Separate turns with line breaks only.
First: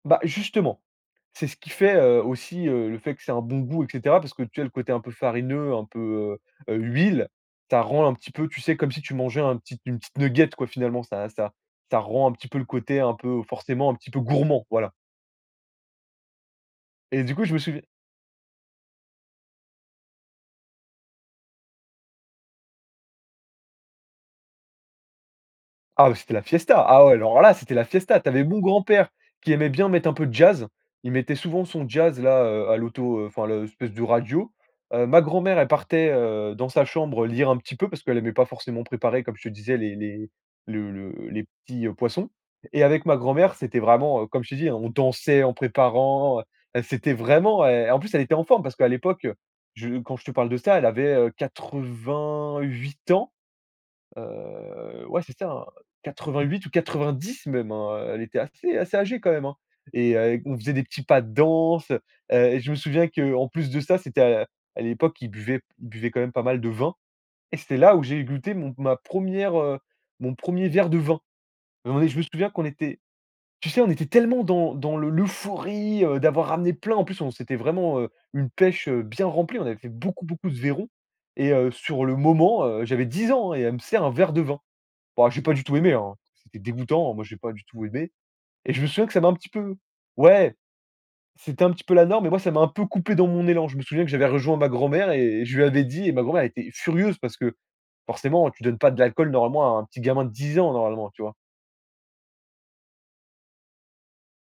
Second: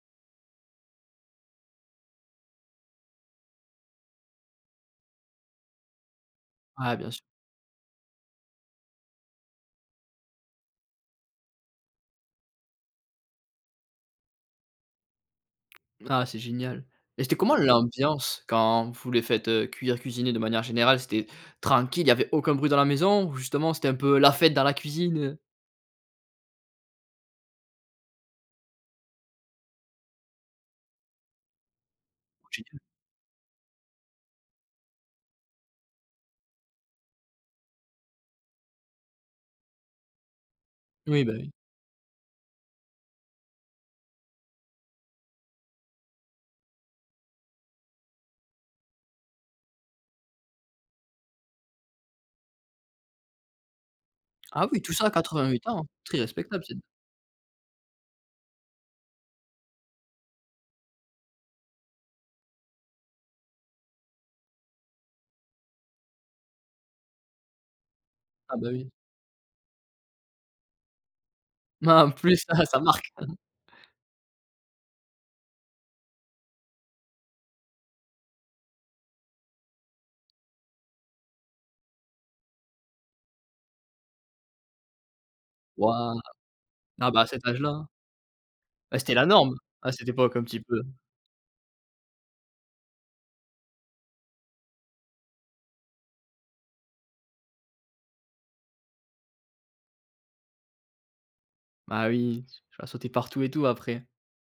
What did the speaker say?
Bah justement, c'est ce qui fait, heu, aussi, heu, le fait que c'est un bon goût et cetera, parce que, tu sais, le côté un peu farineux, un peu, heu,
Ouais, bien sûr.
l'huile, ça rend un petit peu, tu sais, comme si tu mangeais un petit une petite nugget, quoi, finalement, ça ça ça rend un petit peu le côté, un peu, forcément, un petit peu gourmand, voilà
Ah c'est génial.
et
Et
du
c'était
coup, je
comment
me souviens
l'ambiance quand vous les faites, heu, cuire, cuisiner de manière générale? C'était tranquille, il y avait aucun bruit dans la maison, ou justement, c'était un peu la fête dans la cuisine, heu?
Ah, c'était la fiesta, ah ouais, alors là, c'était la fiesta, tu avais mon grand père qui aimait bien mettre un peu de jazz, il mettait souvent son jazz là, heu, à
Génial.
l'auto enfin l'espèce de radio. Heu, ma grand-mère, elle partait, heu, dans sa chambre, heu, lire un petit peu parce qu'elle aimait pas forcément préparer, comme je te disais, les les le
Oui,
le
bah,
les
oui.
petits, heu, poissons. Et avec ma grand mère, c'était vraiment, heu, comme je t'ai dit, hein, on dansait en préparant, c'était vraiment et en plus, elle était en forme parce qu'à l'époque je quand je te parle de ça, elle avait, heu, 88 ans,
Ah oui, tout ça
heu,
à
ouais, c'est ça, hein,
88 ans, très respectable,
88 ou
c'est
90 même, hein, heu, elle était assez assez âgée quand même, hein. Et heu, on faisait des petits pas de danse. Heu, je me souviens qu'en plus de ça, c'était à à l'époque ils buvaient ils buvaient quand même pas mal de vin. Et c'était là où j'ai goûté
Ah beh,
mon
oui.
ma 1re, heu, mon 1er verre de vin. Non
Ah
mais,
en
je me
plus,
souviens
ah,
qu'on
ça
était,
marque.
tu sais, on était tellement dans dans le l'euphorie, heu, d'avoir ramené plein en plus, on c'était vraiment, heu, une pêche, heu, bien remplie, on avait fait beaucoup, beaucoup de vairons et heu, sur le moment, heu, j'avais 10 ans, hein et elle me sert un verre de vin. Bon, j'ai pas du tout aimé, hein,
Waouh,
c'était
ah
dégoûtant,
bah,
moi,
à
j'ai
cet
pas du tout
âge-là.
aimé. Et je me
Beh,
souviens que
c'était
ça
la
m'a un petit
norme
peu
à cette époque un
ouais,
petit peu.
c'était un petit peu la norme mais moi, ça m'a un peu coupé dans mon élan. Je me souviens que j'avais rejoint ma grand mère et je lui avais dit et ma grand mère elle était furieuse parce que forcément, tu donnes pas de l'alcool normalement à un petit gamin de 10 ans, normalement, tu vois?
Ah oui, tu vas sauter partout et tout, après.